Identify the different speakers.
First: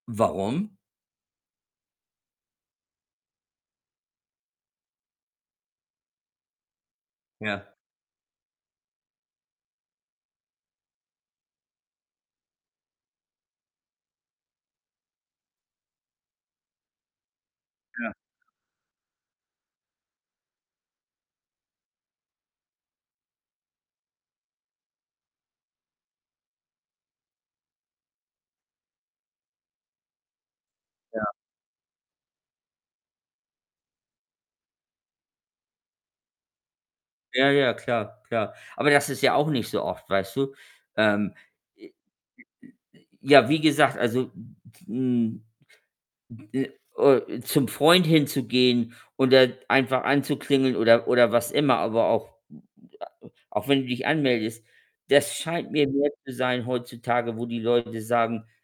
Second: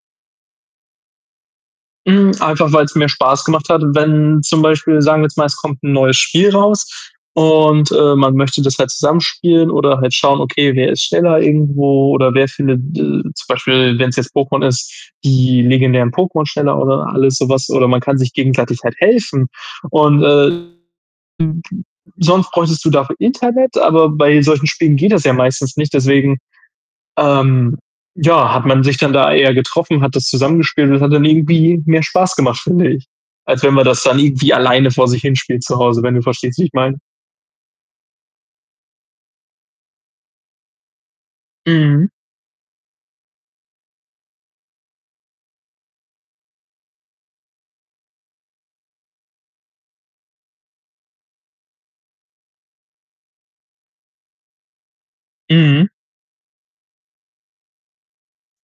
Speaker 1: Warum?
Speaker 2: Hm, einfach weil's mir Spaß gemacht hat, wenn zum Beispiel sagen wir jetzt mal, es kommt 'n neues Spiel raus
Speaker 1: Ja.
Speaker 2: und, äh, man möchte das halt zusammen spielen oder halt schauen, okay, wer ist schneller irgendwo oder wer findet de zum Beispiel, wenn's jetzt Pokémon ist, die legendären Pokémon schneller oder alles so was, oder man
Speaker 1: Ja.
Speaker 2: kann sich gegenseitig halt helfen und, äh, [unintelligible] sonst bräuchtest du dafür Internet, aber bei solchen Spielen geht das ja meistens nicht, deswegen, ähm, ja, hat man sich dann da eher getroffen, hat das zusammengespielt und es hat dann
Speaker 1: Ja.
Speaker 2: irgendwie mehr Spaß gemacht, finde ich, als wenn man das dann irgendwie alleine vor sich hin spielt zu Hause, wenn du verstehst, wie ich meine.
Speaker 1: Ja, ja, klar, klar. Aber das ist ja auch nicht so oft, weißt du? Ähm, j j j
Speaker 2: Mhm.
Speaker 1: j ja, wie gesagt, also, m m hm, äh, o zum Freund hinzugehen und da einfach anzuklingeln oder oder was immer, aber auch m m a auch wenn du dich anmeldest, das scheint mir
Speaker 2: Mhm.
Speaker 1: mehr zu sein heutzutage, wo die Leute sagen